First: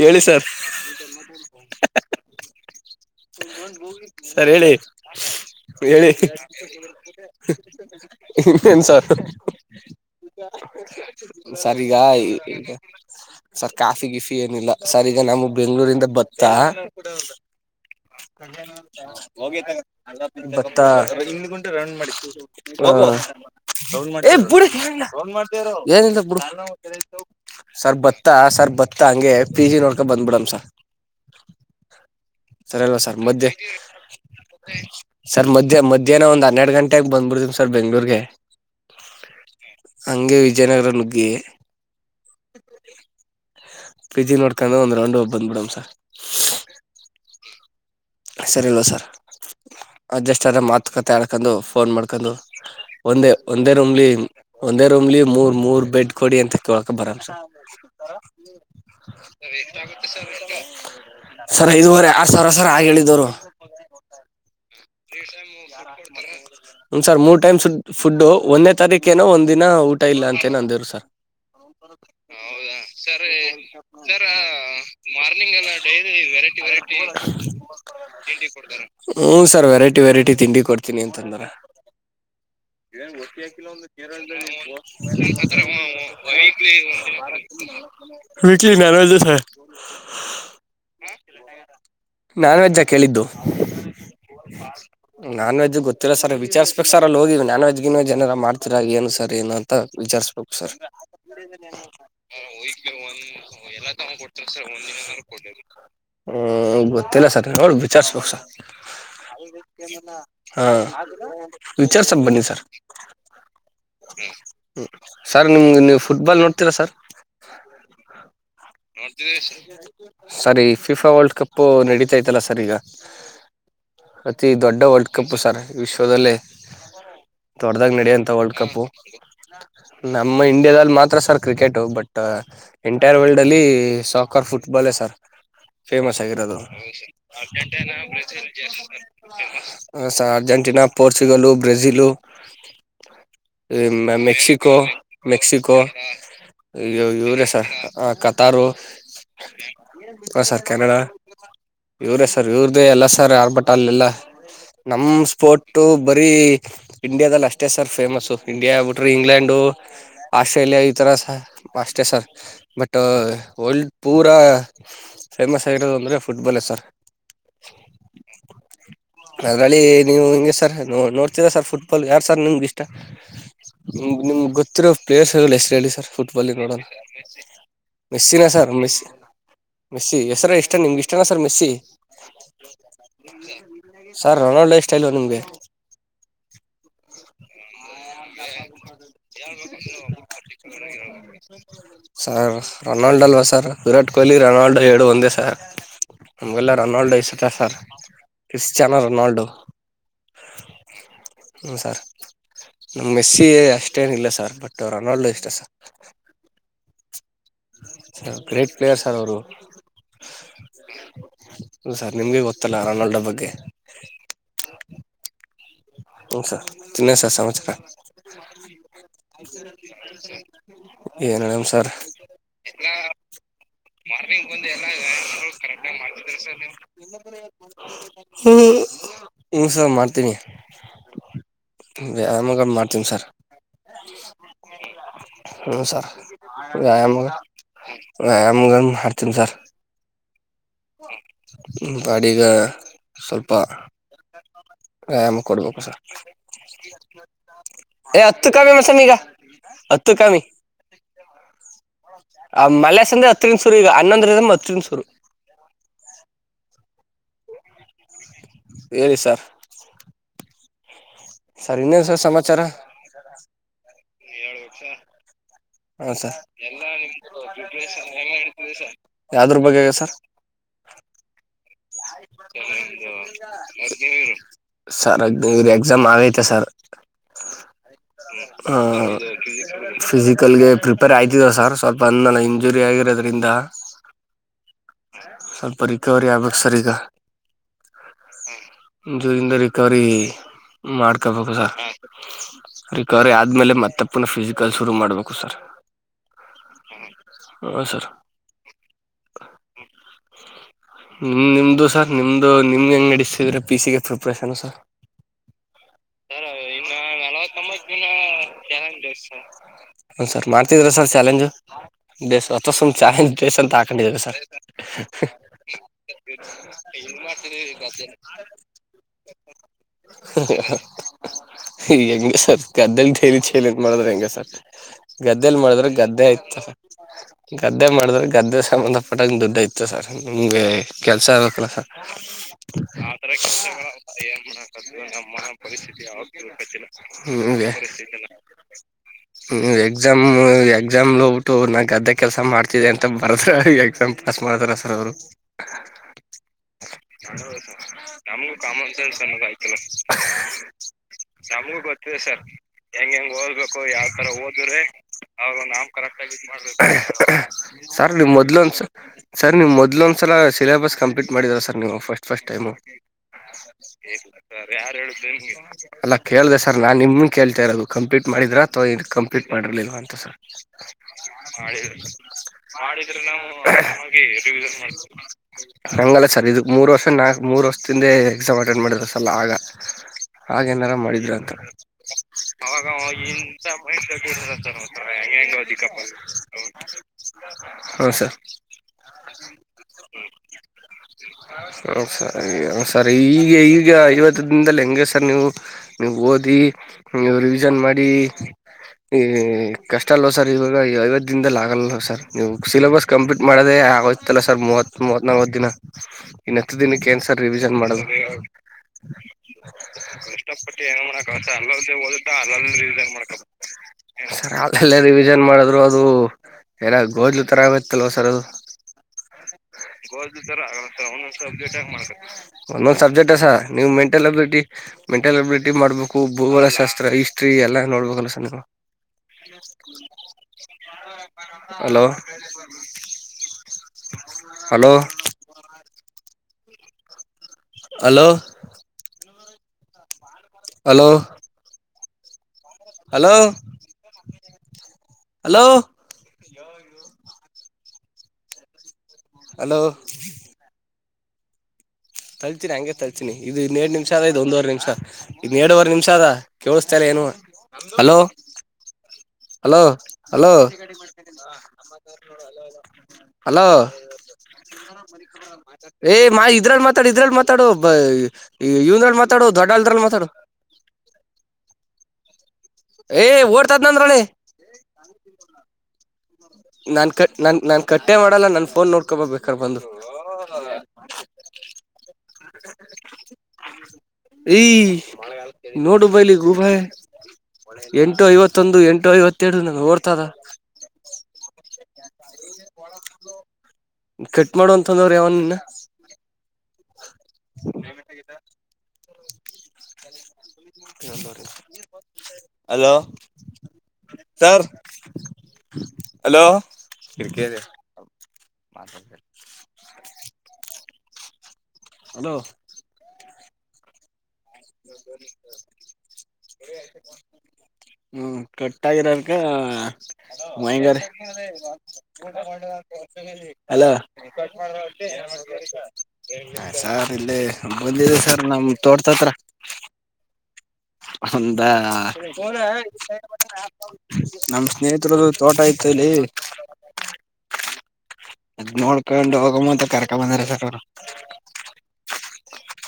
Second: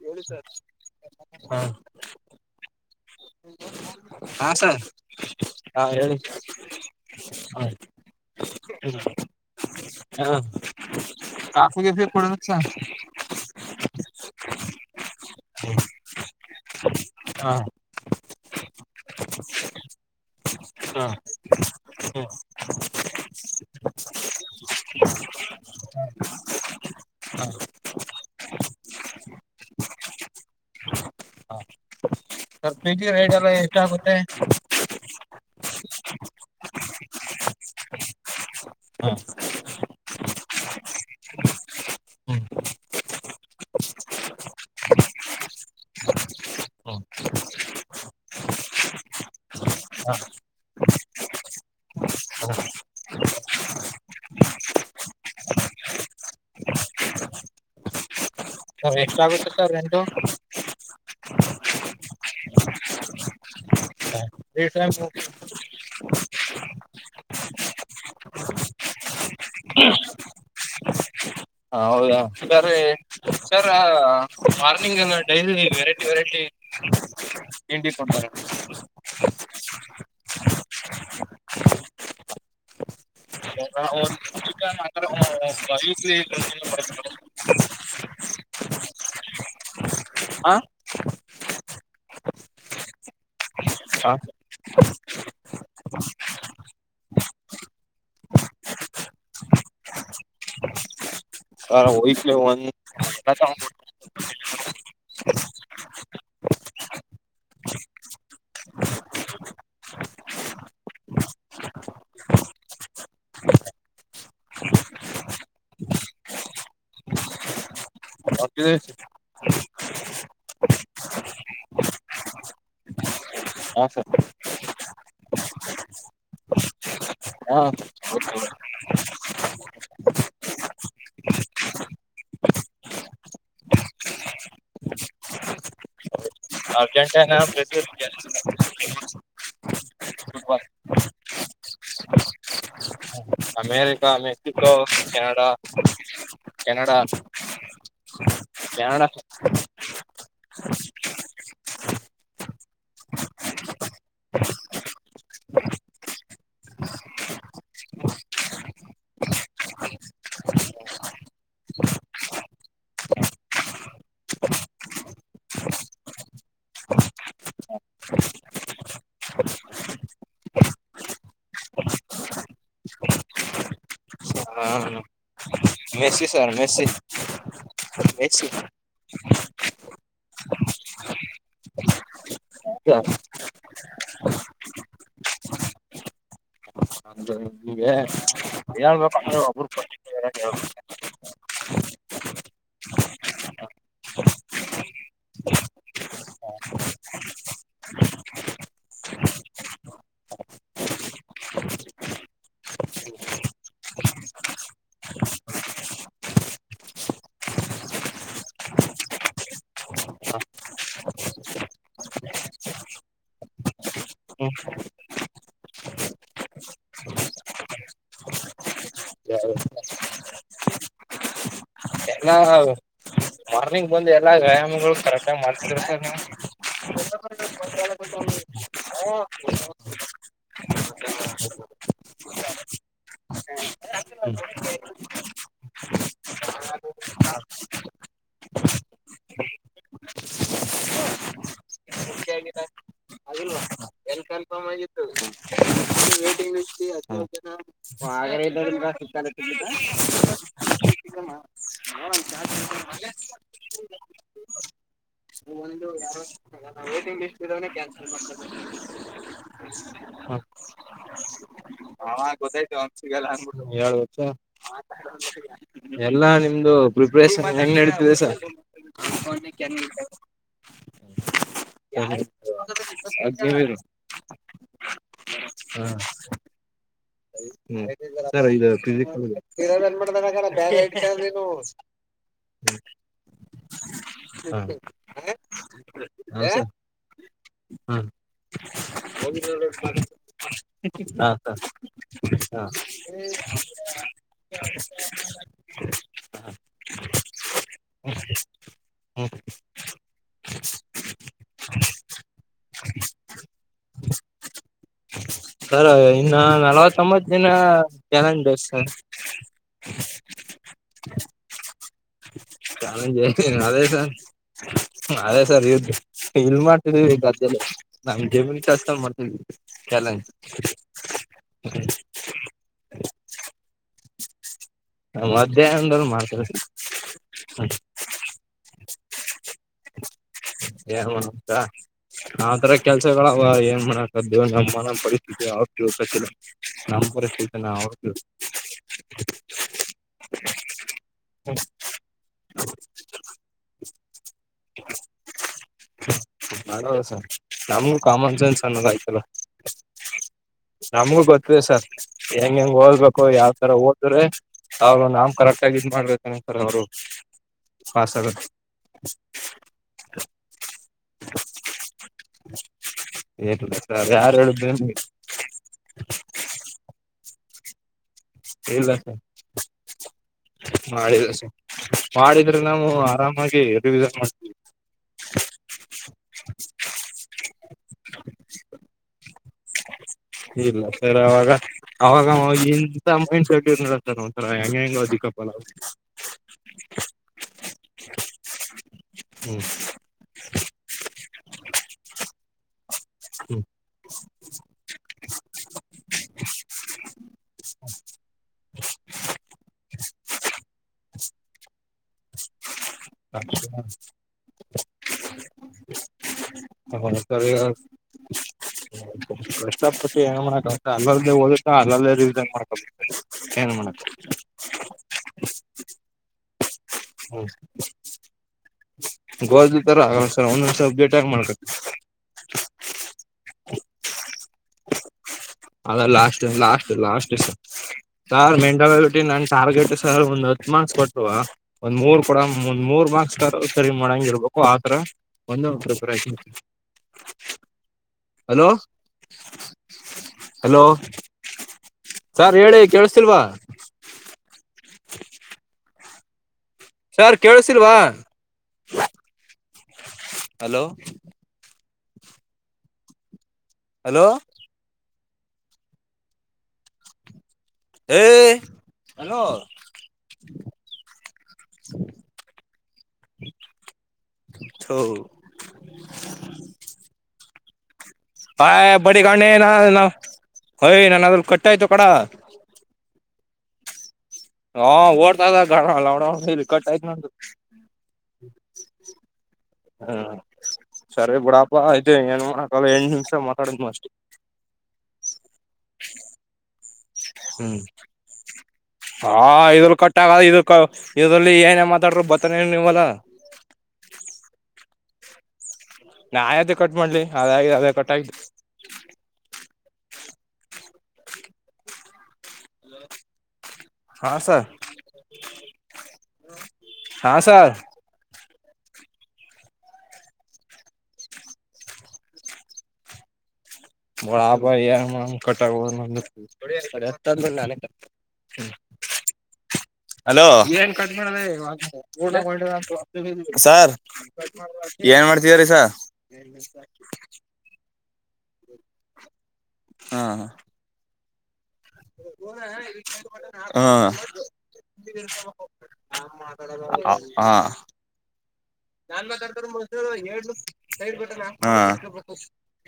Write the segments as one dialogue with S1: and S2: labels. S1: ಹೇಳಿ ಸರ್ ಹಾ ಹಾ
S2: ಸರಿ ಹೇಳಿ
S1: ಸರ್
S2: ಹೇಳಿ ಇನ್ ಸಾರು
S1: ಕಾಫಿ
S2: ಸರ್ ಈಗ
S1: ಗೀಫಿ ಕುಡುದ್ರ ಸರ್
S2: ಈಗ ಸರ್ ಕಾಫಿ ಗಿಫಿ ಏನಿಲ್ಲ ಸರ್ ಈಗ ನಮ ಬೆಂಗ್ಳೂರಿಂದ ಬತ್ತಾ
S1: ಹಾ
S2: ಹ್
S1: ಹಾ
S2: ಗುಂಟೆ ರನ್ ಮಾಡಿ
S1: ಸರ್
S2: ಹ ಸರ್
S1: ಪಿ
S2: ಸರಿಲ್ಲ
S1: ಜಿ
S2: ಸರ್
S1: ರೇಟ್ ಎಲ್ಲ
S2: ಮದೆ
S1: ಎಷ್ಟಾಗುತ್ತೆ
S2: ಸರ್ ಮಧ್ಯಾಹ ಮ್ಯಾಹ್ನ ಒ್ ಹೆರ ಗಂಟೆಗೆ ಬಂದಬಿರ್ತಮ್ ಸರ್ ಬೆಂಗಗಳೂರ್ಗೆ
S1: ಹಾ
S2: ಹಂಗೆ ವಿಜಯನಗರ ನುಗ್ಗಿ
S1: ಹ್ಮ್
S2: ಜ್ ನೋಕೊಂಡ್ರ ಒಂದು ರೌ್ ಒಬ ಬಂದ್ ಬಿಡಮ ಸರ್
S1: ಹ್ಮ್
S2: ಸರಿ ಇಲ್ವಾ ಸರ್
S1: ಹಾ
S2: ಅಡ್ಜಸ್ಟ್ ಆದರೆ ಮಾತು ಕತೆ ಹೇಳ್ಕೊಂಡು ಫೋನ್ ಮಾಡ್ಕೊಂಡು ಒಂದೇ ಒಂದೇ ರೂಮ್ಲಿ ಒಂದೇ ರೂಮ್ಲಿ ಮೂರ್ ಮೂರ್ ಬೆಡ್ ಕೊಡಿ ಅಂತ ಕಕ ಬರಂಸರ್ [unintelligible]
S1: ಸರ್ ಎಷ್ಟ ಆಗುತ್ತೆ ಸರ್ ರೆಂಟು
S2: ಸರ್ ಐದುವರೆ ಆರ್ ಸಾವಿರ ಸರ್ ಆ ಹೇಳಿದರು
S1: [unintelligible]
S2: ಹ್ ಸರ್ ಮೂರ್ ಟೈಮ್ ಸುಡ್ ಫುಡ್ ಒಂದೇ ತಾರೀಕೇನೋ ಒಂದ್ ದಿನ ಊಟ ಇಲ್ಲ ಅಂತಏ ಅಂದೇ್ರು ಸರ್
S1: ಹ ಹೌದಾ ಸರ್ ಸರ್ ಮಾರ್ನಿಂಗ್ ಎಲ್ಲ ಡೈಲಿ ವೆರೈಟಿ ವೆರೈಟಿ
S2: ವೆರೈಟಿ ತಂಬ
S1: ತಿಂಡಿ ಕೊಡ್ತಾರೆ
S2: ತಿಂಡಿ ಕೊಡ್ತಾರ. ಹೂ ಸರ್ ವೆರೈಟಿ ವೆರೈಟಿ ತಿಂಡಿ ಕೊಡ್ತೀನಿ ಅಂತದರ ಏನ್ ಗೊ [unintelligible] ಕೇರಳ ವೀಕ್ಲಿ ನಾನ್ ವಜ ಸ
S1: ಹಾ
S2: ನಾನ್ ವೆಜ್ ನ ಕೇಳಿದ್ದು
S1: ಹಾ
S2: ನಾನ್ ವೆಜ್ ಗೊತ್ತಿಲ್ಲ ಸರ್ ವಿಚ್ರಸಬೇಕು ಸರ್ ಅಲ್ಲಿ ಹೋಗಿ ನಾನ್ ವಜ್ ಗಿನ್ ವೆಜ್ ಎನ್ನದ್ರೂ ಮಾಡ್ತಿರ ಏನು ಸರ್ ಏನು ಅಂತ ವಿಚಾರಿಸ್ಬೇಕು ಸರ್
S1: ಸ ಟ್ಲ ಒನ್ [unintelligible]
S2: ಎಲ್ಲ ತೊಗೊ ಹ್ ಸರ್ ಒಂದು ದಿನ ಕೊಡ್ಲೇ ಬೇಕು ಹ್ಮ್ ಗೊತ್ತಿಲ್ಲ ಸರ್ ನೋಡ್ ವಿಚಾರ್ಸಬೇಕು ಸರ್ ಹಾ ವಿಚಾರ್ಸನ ಬನ್ನಿ ಸರ್ ಸರ್ ನಿಮ್ಗೆ ನೀ ಫುಟ್ಬಾಲ್ ನೋಡ್ತೀರಾ ಸರ್
S1: ಹತ್ತ
S2: ಸರಿ ಫಿಫಾ ವರ್ಲ್ಡ್ ಕಪು ನಡೀತೈತಲ್ಲ ಸರ್ ಈಗ
S1: ಹಾ ಸರ್
S2: ಅತಿ ದೊಡ್ಡ ವರ್ಲ್ಡ್ ಕಪ್ ಸರ್ ವಿಶ್ವದಲ್ಲೇ ದೊಡ್ಡದಾಗ ನಡೆಯಂತ
S1: ಹಾ
S2: ವರ್ಲ್ಡ್ ಕಪ್ ನಮ್ಮ ಇಂಡಿಯಾದಲ್ಲಿ ಮಾತ್ರ sir cricket but entire world ಅಲ್ಲಿ ಸಾವಕರ್ ಫುಟ್ಬಾಲ್ ಲೇ ಸರ್ ಫೇಮಸ್ ಆಗಿರೋದು ಹೌದು
S1: Argentina
S2: sir
S1: Brazil
S2: Argentina Brazil ಆ ಆ ಆ sir
S1: football
S2: Argentina Portugal Brazil ಎ
S1: ಅಮೇರಿಕಾ
S2: ಮೆ ಮೆಕ್ಸಿಕೋ
S1: ಕೆನಡಾ
S2: ಮೆಕ್ಸಿಕೋ
S1: ಕೆನಡಾ
S2: ಇವರೆ ಸರ್ ಹ ಕತಾರು
S1: ಕೆನಡಾ
S2: ಹ ಸರ್ ಕೆನಡ ಇವ್ರೇ ಸರ್ ಇವ್ರ್ದೇ ಎಲ್ಲ ಸರ್ ಆಲ್ ಬಟ್ ಅಲ್ಲಿ ಎಲ್ಲಾ ನಮ್ ಸ್ಪೋಟ್ ಬರೀ ಇಂಡಿಯಾದಲ್ಲಿ ಅಷ್ಟೇ ಸರ್ ಫೇಮಸ್ಸು ಇಂಡಿಯಾ ಆಗ್ಬಿಟ್ರಿ ಇಂಗ್ಲೆಂಡು ಆಸ್ಟ್ರೇಲಿಯಾ ಈ ತರ ಸ ಅಷ್ಟೇ ಸರ್ ಬಟ್ ವರ್ಲ್ಡ್ ಪೂರ ಫೇಮಸ್ ಆಗಿರೋದು ಅಂದ್ರೆ ಫುಟ್ಬಾಲೇ ಸರ್.
S1: [unintelligible]
S2: ಅದರಲ್ಲಿ ನೀವು ಹಿಂಗೆ ಸರ್ ನ ನೋಡ್ತೀರಾ ಸರ್ ಫುಟ್ಬಾಲ್ ಯಾರು ಸರ್ ನಿಮ್ಗಿಷ್ಟ. ಮ ನಿಮ್ಗೆ ಗೊತ್ತಿರೋ ಪ್ಲೇರ್ಸ್ಗಳು ಎಷ್ಟು ಹೇಳಿ ಸರ್
S1: ಮೆಸ್ಸಿ
S2: ಫುಟ್ಬಾಲಿಗೆ ನೋಡೋ
S1: ಮೆಸ್ಸಿ
S2: ಮೆ್ಸಿನ
S1: ಮೆಸ್ಸಿ
S2: ಸರ್ ಮೆಸ್ ಮೆಸ್ಸಿ ಹೆಸರು ಇಷ್ಟ ನಿಮ್ಗೆ ಇಷ್ಟನಾ sir Messi sir Ronaldo life ಸ್ಟೈಲ್ವಾ ನಿಮ್ಗೆ
S1: ಒಬ್ಬ ಹೇಳ್ಬೇಕು ಒಬ್ಬ್ರುದು ಹೇಳಬೇಕು
S2: ಹ ಸರ್ ರೊನಾಲ್ಡೋ ಅಲ್ವಾ ಸರ್ ವಿರಾಟ್ ಕೊಹ್ಲಿ ರೊನಾಲ್ಡೋ ಎರಡು ಒಂದೇ ಸರ್ ನಮ್ಗೆಲ್ಲ ರೊನಾಲ್ಡೋ ಇಸತ್ತೆ ಸರ್ ಕ್ರಿಶ್ಾನೋ ರೊನಾಲ್ಡೊ ಹೂ ಸರ್ ನಮ್ ಮೆಸ್ಸಿ ಅಷ್ಟೇನ್ ಇಲ್ಲ ಸರ್ ಬಟ್ ರೊನಾಲ್ಡು ಇಷ್ಟ ಸರ್ ಗ್ರೇಟ್ ಪ್ಲೇಯರ್ ಸರ್ ಅವ್ರು ಹ ಸರ್ ನಿಮ್ಗೆ ಗೊತ್ತಲ್ಲ ರಾನೋಲ್ಡ ಬಗ್ಗೆ
S1: ಹೂ
S2: ಹೂ ಸರ್ ಇಲ್ಲ ಸಾರ್ ಸಮಾಚಾರ ಏನ್ ಹೆಲ್ಮ್ ಸರ್
S1: ಎಲ್ಲಾ
S2: ಎಲ್ಲ
S1: ಮಾರ್ನಿಂಗ್ ಬಂದು ಎಲ್ಲಾ
S2: ಮಾರ್ನಿಂಗ್ ಬಂದು ಎಲ್ಲ
S1: ವ್ಯಾಯಾಮಗಳು ಕರೆಕ್ಟ್ ಆಗಿ ಮಾಡ್ತಿದ್ರ
S2: ಕರೆಕ್ಟಾಗಿ
S1: ಸರ್
S2: ಮಾಡ್ತಿದ್ರ ಸರ್ ನೀವು
S1: ನೀವು ಹೇಳ್ಬೇಕು
S2: ಹೂ ಸರ್ ಮಾಡ್ತೀನಿ ವ್ಯಾಮ ಮಾಡ್ತೀವಿಿ ಸರ್ ಹೂ ಸರ್ ಆ ಮ ವಾಮ ಗ ಮಾಡಾಡ್ತೀನ್ಿ ಸರ್ ಬಾಡಿಗ ಸ್ವಲ್ಪ
S1: ಚಿಕ್ಕನ್ ಕಲ್ಪ ಆಗಿತ್ತುಂಗ್ [inaudible]
S2: ಹೇ
S1: [inaudible] ಹ ಚ
S2: ಆ ಮಲೆಸಂದ್ರೆ ಹತ್ತರಿನ್ ಸೂರು ಈಗ ಹನ್ನೊಂದ್ರ ಅ ಹತ್ತರಿನ್ಸೂರು
S1: ಟಿಂಗ್ ಲಿಸ್ಟ್ ಇ ಕ್ಯಾನ್ಸಲ್ ಮಾಡ್ತ
S2: ಹೇಳಿ ಸರ್ ಸರ್ ಇನ್ನೇನು
S1: ಅವ
S2: ಸರ್ ಸಮಾಚಾರ
S1: ಗೊತ್ತಾಯ್ ಒನ್ಸಿಗೆಲ್ಲ ಅಂದ್ಬಿಟ್ಟು ಹೇಳ
S2: ಹಾಂ
S1: ಎಲ್ಲಾ
S2: ಸರ್
S1: ನಿಮ್ದು ಪ್ರಿಪರೇಷನ್ ಹೆಂಗ ನಡೀತಿದೆ ಸಾರ್
S2: ಯಾವ್ದ್ರ ಬಗ್ಗೆಗ ಸರ್
S1: ಹೇಳ್ಬೇಡಿ
S2: ಸರ್ ಅದು ಎಕ್ಸಾಮ್ ಆಯ್ತು ಸರ್
S1: ಸರ್ ಇದು
S2: ಹ
S1: ಫಿಸಿಕ್ಸ್
S2: ಫಿಸಿಕಲ್ಗೆ ಪ್ರಿಪೇರ್ ಆಯ್ತಿದೆ ಸರ್ ಸ್ವಲ್ಪ ನನ್ನಾಣೆ ಇಂಜುರಿ ಆಗಿದ್ದರಿಂದ
S1: ಹಾ
S2: ಸ್ವಲ್ಪ ರಿಕವರಿ ಆಗ್ಬೇಕ ಸರ್ ಈಗ. ಜೀವ್ನದಲ್ಲಿ ರಿಕವರಿ ಮಾಡ್ಕೋಬೇಕು ಸರ್.
S1: ಹಾ
S2: ರಿಕವರಿ ಆದ್ಮೇಲೆ, ಲೆ ಮತ್ತೆ ಪುನ್ಹ ಫಿಸಿಕಲ್ ಶುರು ಮಾಡ್ಬೇಕು ಸರ್. ಹ್ಮ್ ಸರ್.
S1: [inaudible]
S2: [inaudible] ಹ್ಮ್ ನಿಮ್ದು ಸರ್ ನಿಮ್ದು ನಿಮ್ಗೆ ಹೆಂಗೆಡಸ್ಸಿದ್ರೆ ಪಿ ಸಿ ಗೆ [unintelligible] ಸರ್
S1: ಸರ್ ಇನ್ನ
S2: ಸರ್ ಇನ್ನ
S1: ನಲವತ್ತೊಂಬತ್ ದಿನ
S2: ನಲವತ್ತೊಂಬತ್ತ ದಿನ
S1: ಚಾಲೆಂಜ್ ಸರ್
S2: [unintelligible] ಹ್ಞ ಸರ್ ಮಾಡ್ತಿದಿರಾ ಸರ್ ಚಾಲೆಂಜು. ದೇಶ ಅಥಷ್ಟ ಒಂದ್
S1: ಚಾಲೆಂಜ್
S2: ಚಹೆಜ್ ದೇಶ ಅಂತ ಹಾಕೊಂಡಿದಿರಾ ಸರ್.
S1: ಅದೇ ಸರ್ ಇದ್
S2: [inaudible]
S1: ಇಲ್ ಮಾಡ್ತಿದೀವಿ ಗದ್ದೆಲಿ ನಮ್ ಜಮೀನ್ ಕೆಲ್ಸದಲ್ಲಿ ಮಾಡ್ತಿದ್ವಿ ಚಾಲೆಂಜ್
S2: ಈ ಹೆಂಗ ಸರ್ ಗದ್ದಲ್ ಲಿ ಚೇಲ್ ಎನ್ ಮಾಡದ್ರ ಹೆಂಗೆ ಸರ್.
S1: ನಮ್
S2: ಗದ್ದೆಲಿ ಮಾಡಿದ್ರೆ
S1: ಅಧ್ಯಾಯದಲ್ಲಿ
S2: ಗದ್ದೆ
S1: ಮಾಡ್ತಾರೆ
S2: ಆಯ್ತ ಗದ್ದೆ ಮಾಡಿದ್ರೆ ಗದ್ದ ಸಂಬಂಧ [unintelligible] ನಿಮಗೆ
S1: ಏನ್
S2: ಕೆಲ್ಸ
S1: ಮಾಡಕ್ಕ
S2: ಆಗ್ಬೇಕಲ್ಲ ಸರ್.
S1: ಆತರ ಕೆಲ್ಸಗಳವ ಏನ್ ಮಾಡಕದ್ದು ನಮ್ಮ ನಮ್ ಪರಿಸ್ಥಿತಿ ಅವ್ರ ತಿಳ್ಕತಿಲ್ಲ ನಮ್ ಪರಿಸ್ಥಿತಿ ನಾ ಅವ್ರ
S2: [unintelligible] ಎಕ್ಸಾಮ್ ಎಕ್ಸಾಮ್ ಹೋಗಬಿಟ್ಟು ನಾ ಗದ್ದ, ಕೆಲಸ ಮಾಡ್ತಿದೆ ಅಂತ ಬರೋಸ್ ಎಕ್ಸಾಮ್ ಪಾಸ್ ಮಾಡದ್ರ ಸರ್ ಅವ್ರು.
S1: [inaudible] ಸರ್ ನಮ್ಗೂ
S2: [unintelligible]
S1: ಕಾಮನ್ ಸೆನ್ಸ್ ಅನ್ನೋದ್ ಆಯ್ತಲ್ಲ ನಮ್ಗೂ ಗೊತ್ತಿದೆ
S2: ನಮ್ಗೂ
S1: ಸರ್
S2: ಗೊತ್ತಿದೆ ಸರ್
S1: ಹೆಂಗ್
S2: ಹೆಂಗ್
S1: ಓದ್ಬೇಕು
S2: ಹೆಂಗ್
S1: ಯಾವ್ ತರ
S2: ಓದ್ಬೇಕು. ಯಾವ್
S1: ಓದಿದ್ರೆ
S2: ತರ ಓದ್ರೆ
S1: ಅವ್ರು ನಾವ್
S2: ಅವಾಗ
S1: ಕರೆಕ್ಟ್ ಆಗಿ
S2: ನಾಮ್
S1: ಇದ್
S2: ಕರಕ್
S1: ಮಾಡ್ಬೇಕಂತಾರ ಅವ್ರು
S2: ಸರ್
S1: ಪಾಸ್ ಆಗ
S2: ನಿವು ಮೊದ್ಲಂದು ಸರ್ ನಿವು ಮೊದ್ಲೊ ಒಂದ್ ಸಲ ಸಿಲೇಬಸ್ ಕಂಪ್ಲೀಟ್ ಮಾಡಿದರ ಸರ್ ನೀವು. ಫಸ್ಟ್ ಫಸ್ಟ್ ಟೈಮು
S1: ಇಲ್ಲ ಸರ್ ಯಾರು ಹೇಳಿದ್ರು ನಿಮ್ಗೆ
S2: ಅಲ್ಲ ಕೇಳ್ದ ಸರ್ ನಾನ್ ನಿಮ ಕೇಳ್ತಾ ಇರೋದು. ಕಂಪ್ಲೀಟ್, ಮಾಡಿದ್ರ ಅಥವಾ
S1: ಇಲ್ಲ ಸರ್
S2: ಕಂಪ್ಲೀಟ್ ಮಾಡಿರ್ಲಲ್ವಾ ಅಂತ ಸರ್.
S1: ಮಾಡಿಲ್ಲ ಸರ್
S2: [unintelligible]
S1: ಮಾಡಿದ್ರೆ ನಾವು ಆರಾಮಾಗಿ ರಿವಿಸನ್ ಮಾಡ್ತೀವಿ
S2: ರಿವಿಸನ್ ಮಾಡ್ತವಿ
S1: [inaudible]
S2: ಹಂಗಲ್ಲ ಸರ್ ಇದಕ್ಕೆ ಮೂರು ವರ್ಷ ನಾ ಮೂರು ವರ್ಷದಿಂದೆ ಎಕ್ಸಾಮ್ ಅಟೆಂಡ್ ಮಾಡಿದ್ರಲಾ ಆಗ. ಹಾಗ
S1: ಇಲ್ಲ
S2: ಏನ್ರ
S1: ಸರ್
S2: ಮಾಡಿದ್ರರ
S1: ಅವಾಗ
S2: ಅಂತ
S1: ಅವಾಗ ಇಂಥ ಮೈಂಡ್ ಸೆಟ್ ಇರಲಿಲ್ಲ ಸರ್ ಒಂಥರ ಹೆಂಗೆ ಹೆಂಗೋ ದಿಕ್ಕಾಪಾಲ
S2: ಹ್ಮ್ ಸರ್.
S1: [inaudible]
S2: ಹ ಸರಿ ಸರಿ ಈಗ
S1: ಹ್ಞೂ
S2: ಈಗ ಐವತ್ತ, ಜೇವ್ನದಲ್ಲಿ ಹೆಂಗೆ ಸರ್ ನೀವು ನೀವು ಓದಿ, ನೀವು ರಿವಿಷನ್ ಮಾಡಿ, ಹ್ಮ್ ಕಷ್ಟ ಇಲ್ ಸರ್ ಇವಾಗ ಐವತ್ತು ದಿನದಲ್ಲಿ ಆಗಲ್ಲ ಸರ್ ನೀವು ಸೆಲೆಬಸ್ ಕಂಪ್ಲೀಟ್ ಮಾಡೋದೇ ಆಗ ಸರ್ ಮೂವತ್ ಮೂವತ್ ನಲ್ವತ್ತ ದಿನ ಇನ್ನತ್ತ ದಿನಕ್ಕೆ ಏನ್ ಸರ್ ರಿವಿಜನ್ ಮಾಡದ.
S1: ಕಷ್ಟಪಟ್ಟು ಏನು
S2: ಕಷ್ಟಪಟ್ಟು
S1: ಮಾಡೋಕ್ಕಾಗುತ್ತೆ
S2: ಏನ
S1: ಅಲ್ಲಲ್ಲೇ
S2: ಮಾಡಕತ್ತ
S1: ಓದುತ್ತಾ
S2: ಅಲ್ಲ್ದ
S1: ಅಲ್ಲಲ್ಲೇ
S2: ಓದಿಟ್ಟ
S1: ರಿವಿಸನ್
S2: ಅಲ್ಲಲ್ಲಿ ರಿವಿಷನ್
S1: ಮಾಡ್ಕೊಬೇಕು
S2: ಮಾಡಕ,
S1: ಏನು ಮಾಡೋಕ್ಕೆ
S2: ಸರ್ ಅಲ್ಲೆಲ್ಲ ರಿವಿಜನ್ ಮಾಡಿದ್ರು ಅದು ಏನಾದ
S1: ಹ್ಞೂ
S2: ಗೋದ್ಲು ತರ ಆಗತ್ತಲ್ವಾ ಸರ್ ಅದು.
S1: ಗೋಧಿ ಥರ ಆಗಲ್ಲ ಸರ್ ಒಂದೊಂದು ಸಬ್ಜೆಕ್ಟಾಗಿ ಮಾಡ್ಬೇಕು
S2: ಒಂದೊಂದ್ ಸಬ್ಜೆಕ್ಟ್ ಸರ್. ನೀವು ಮೆಂಟಲ್ಬಿಲಿಟಿ ಮೆಂಟಲ್ಬಿಲಿಟಿ
S1: ಅದ
S2: ಮಾಡ್ಬೇಕು
S1: ಲಾಸ್ಟ್ ಲಾಸ್ಟ್
S2: ಭೂಗೋಲಶಾಸ್ತ್ರ
S1: ಲಾಸ್ಟ್
S2: ಹಿಸ್ಟ್ರಿ ಎಲ್ಲ ನೋಡ್ಬೇಕಲ್ಲ ಸರ್
S1: ಸಾರ್
S2: ನೀವು.
S1: ಮೆಂಟಾಲಿಟಿ ನನ್ ಟಾರ್ಗೆಟ್ ಸರ್ ಒಂದ ಹತ್ ಮಾರ್ ಕೊಟ್ಟು, ಒಂದ್
S2: ಹಲೋ
S1: ಮೂರ್ ಕೊಡ ಒಂದ್ ಮೂರ್ ಮಾರ್ಕ್ಸ್ ಸರಿ ಮಾಡಂಗ ಇರ್ಬೇಕು,
S2: ಹಲೋ
S1: ಆತರ ಒಂದು prepare
S2: hello,
S1: hello, hello sir ಹೇಳಿ
S2: ಹಲೋ
S1: ಕೇಳಸ್ತಿಲ್ವಾ,
S2: ಹಲೋ
S1: ಸಾರ್ ಕೇಳಸಲ್ವಾ
S2: ಹಲೋ
S1: ಹಲೋ
S2: ತಳ್ತೀನಿ ಹಂಗೆ ತಳ್ಸಿನಿ ಇದು ಇನ್ನೆರಡ್ ನಿಮಿಷ ಅದ
S1: ಹಲೋ
S2: ಇ ಇದ ಒಂದುವರೆ ನಿಮಿಷ ಇನ್ನ ಎರಡುವರೆ ನಿಮಿಷ ಅದ ಕೇಳಿಸ್ತಾಲ್ಲ ಏನು ಹಲೋ
S1: ಹ್ಮ
S2: ಹಲೋ ಹಲೋ ಹಲೋ ಏ್ ಮಾ ಇದ್ರಲ್ಲಿ ಮಾತಾಡು ಇದ್ರಲ್ಲಿ ಮಾತಾಡು ಬ
S1: ಆಯ್
S2: ಇವನ್ರ
S1: ಬಡಿ
S2: ಮಾತಾಡು
S1: ಗಣೆ
S2: ದೊಡ್ಡ
S1: ನಾ
S2: ಅಲ್ದ್ರಲ್ಲಿ ಮಾತಾಡು
S1: ಯ್ ನಾನು ಅದ್ರ ಕಾಯಯ್ತು ಕಡ
S2: ಏ್ ಓದತದ್ ನಂದ್ರಳಿ
S1: ಹಾ ಓಡ್ತದ ಗಲ್ಲ ಅವಡ
S2: ನಾನು ಕಟ್ ನ ನಾನು ಕಟ್ಟೆ ಮಾಡೋಲ್ಲ ನನ್ನ ಫೋನ್ ನೋಡ್ಕೊಬಬೇಕಾರೆು ಬಂದು
S1: ಹ್ಮ ಸರಿ ಬಿುಡಾಪ್ಪಐತೆ ಏನ್ಕಲ್ಲ ಎಂದ್ ನಿಮಿಷ ಮಾತಾಡಿದ್ ಅಸ್ರ್
S2: ಏ ನೋಟು ಬೈಲಿ ಗು ಭಾಯ
S1: ಹ್ಮ್
S2: ಎಂಟು ಐವತ್ತೊಂದು ಎಂಟು
S1: ಹಾ
S2: ಐವತ್ತೇಳರಡು ನನಗೆ
S1: ಇದ್ರ ಕಟ್
S2: ಓಡ್ತದ
S1: ಆಗ ಇದ ಇದ್ರಲ್ಲಿ ಏನೇ ಮಾತಾಡರು ಬರ್ತಾನ ನೀವಲ್ಲ
S2: ಕೆಟ್ ಮಾಡುವ ಅಂತಂದವ್ರಿ ಯಾವನ್ನ
S1: ನಾ ಯ್ದೇ ಕಟ್ ಮಾಡ್ಲಿ ಅದ ಅದೇ ಕೊಟ್ಟು
S2: ಹಲೋ ಸರ್ ಹಲೋ
S1: ಹಾ
S2: ಕ
S1: ಸರ್
S2: ಮಾತಾಡ್ತ ಹಲೋ
S1: ಬಾಬ ಕಟ [unintelligible]
S2: ಟೈರಾರಕ ಭಯಂಗರ
S1: ಸಾರ್
S2: ಹಲೋಸ
S1: ಏನ್ ಮಾಡ್ತಿದೀರಿ ಸಾರ್
S2: ಇಲ್ಲೇ ಬಂದಿದೆ ಸರ್ ನಮ ತೋಟದತ್ರ
S1: ಹಾ
S2: ಒಂದ
S1: ಹಾ
S2: ನಮ ಸ್ನೇಹತ್ರರದು ತೋಟ ಇತ ಇಲ್ಲಿ
S1: ಹಾ
S2: ಅದ ನೋಡ್ಕೊಂಡು ಹೋಗ ಮತ್ತ ಕರ್ಕೊ ಬಂದಾರ ಸಕರು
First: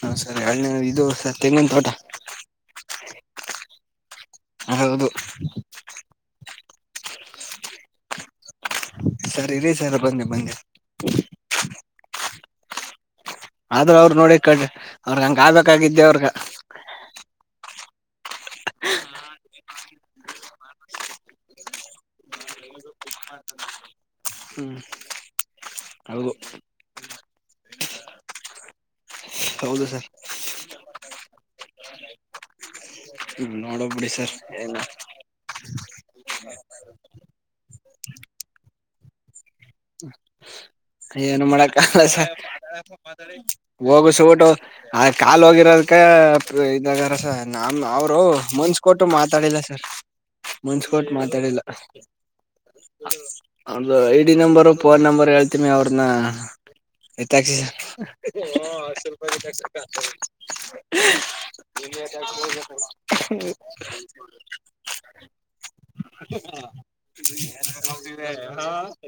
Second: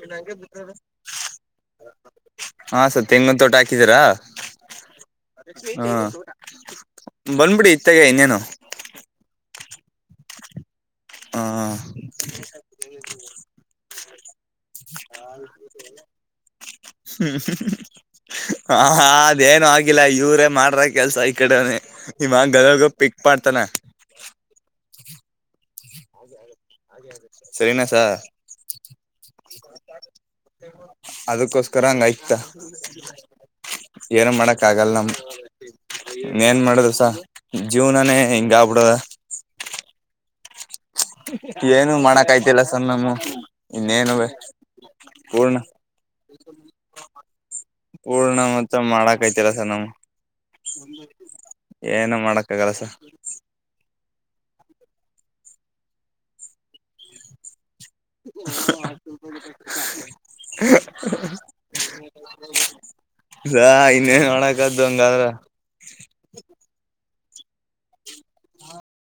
S2: ಹಾ ಸರಿ ಎನೇ ಇದು ಸ ತಂಗಿನ್ ತೋಟ
S1: ಹಾ ಸರ್ ತೆಂಗಿನ ತೋಟ ಹಾಕಿದೀರಾ
S2: ಹೌದು
S1: ಹಾ ಬಂದ್ಬಿಡಿ ಇತ್ತಾಗ ಇನ್ನೇನು
S2: ಸರಿ ಇೇ ಸರ್ ಬನ್ನಿ ಬಂದಿೆ
S1: ಹ
S2: ಆದ್ರೂ ಅವ್ರರು ನೋಡಿ ಕ ಅವ್ರಗ್ ಹಂಗ ಆಬೇಕಾಗಿದ್ದೆ ಅವ್ರಗ
S1: ಹ್ಮ ಹ ಹಾ ಅದೇನು ಆಗಿಲ್ಲ ಇವ್ರೇ ಮಾಡ್ರ ಕೆಲ್ಸ ಈ ಕಡೆನನೆ ಇವಾಗ ಗ
S2: ಹ್ಮ್ ಹೌದು
S1: ಸರಿನಾಸ
S2: ಹೌದು ಸರ್
S1: ಅದಕ್ಕೋಸ್ಕರ ಹಂಗ ಐತ
S2: ಹ್ಮ್ ನೋಡ ಬಿಡಿ
S1: ಏನ್
S2: ಸರ್
S1: ಮಾಡಕ್
S2: ಏನ
S1: ಆಗಲ್ಲ ನಮ ಇ ಏನ್ ಮಾಡದು ಸ ಜೀವನಾನೇ ಹಿಂಗ ಆಗ್ಬಿಡದ.
S2: ಹ
S1: ಹ
S2: ಏನು ಮಾಡಕಲ್ಲ ಸ
S1: ನಮ್ಮ ಇನ್ನೇನು
S2: ಹೋಗಸೂಟು ಆ ಕಾಲ್
S1: ಪೂರ್ಣ
S2: ಹೋಗಿರೋದಕ್ಕ ಇದಾಗಾರ ಸ ನಮ್ಮ ಅವರು
S1: ಪೂರ್ಣ ಮತ್ತ
S2: ಮುನ್ಸ್ ಕೊಟ್ಟು
S1: ಮಾಡಕ್ ಐತಿಲ್ಲ
S2: ಮಾತಾಡಿಲ್ಲ ಸರ್.
S1: ನಮ್
S2: ಮನ್ಸ್ ಕೊಟ್ಟು ಮಾತಾಡಿಲ್ಲ.
S1: ಏನು ಮಾಡಕ್ ಆಗಲ್ಲ ಸರ್
S2: ಅವ್ನ್ದು I D number phone number ಹೇಳ್ತೀನಿ ಅವ್ರನ್ನ ಎತ್ತಾಕ್ಸಿ.
S1: ಹ ಹ ಇನ್ನೇನ್ ಮಾಡಕಾದು ಹಂಗಾದ್ರ.
S2: ಹ [unintelligible]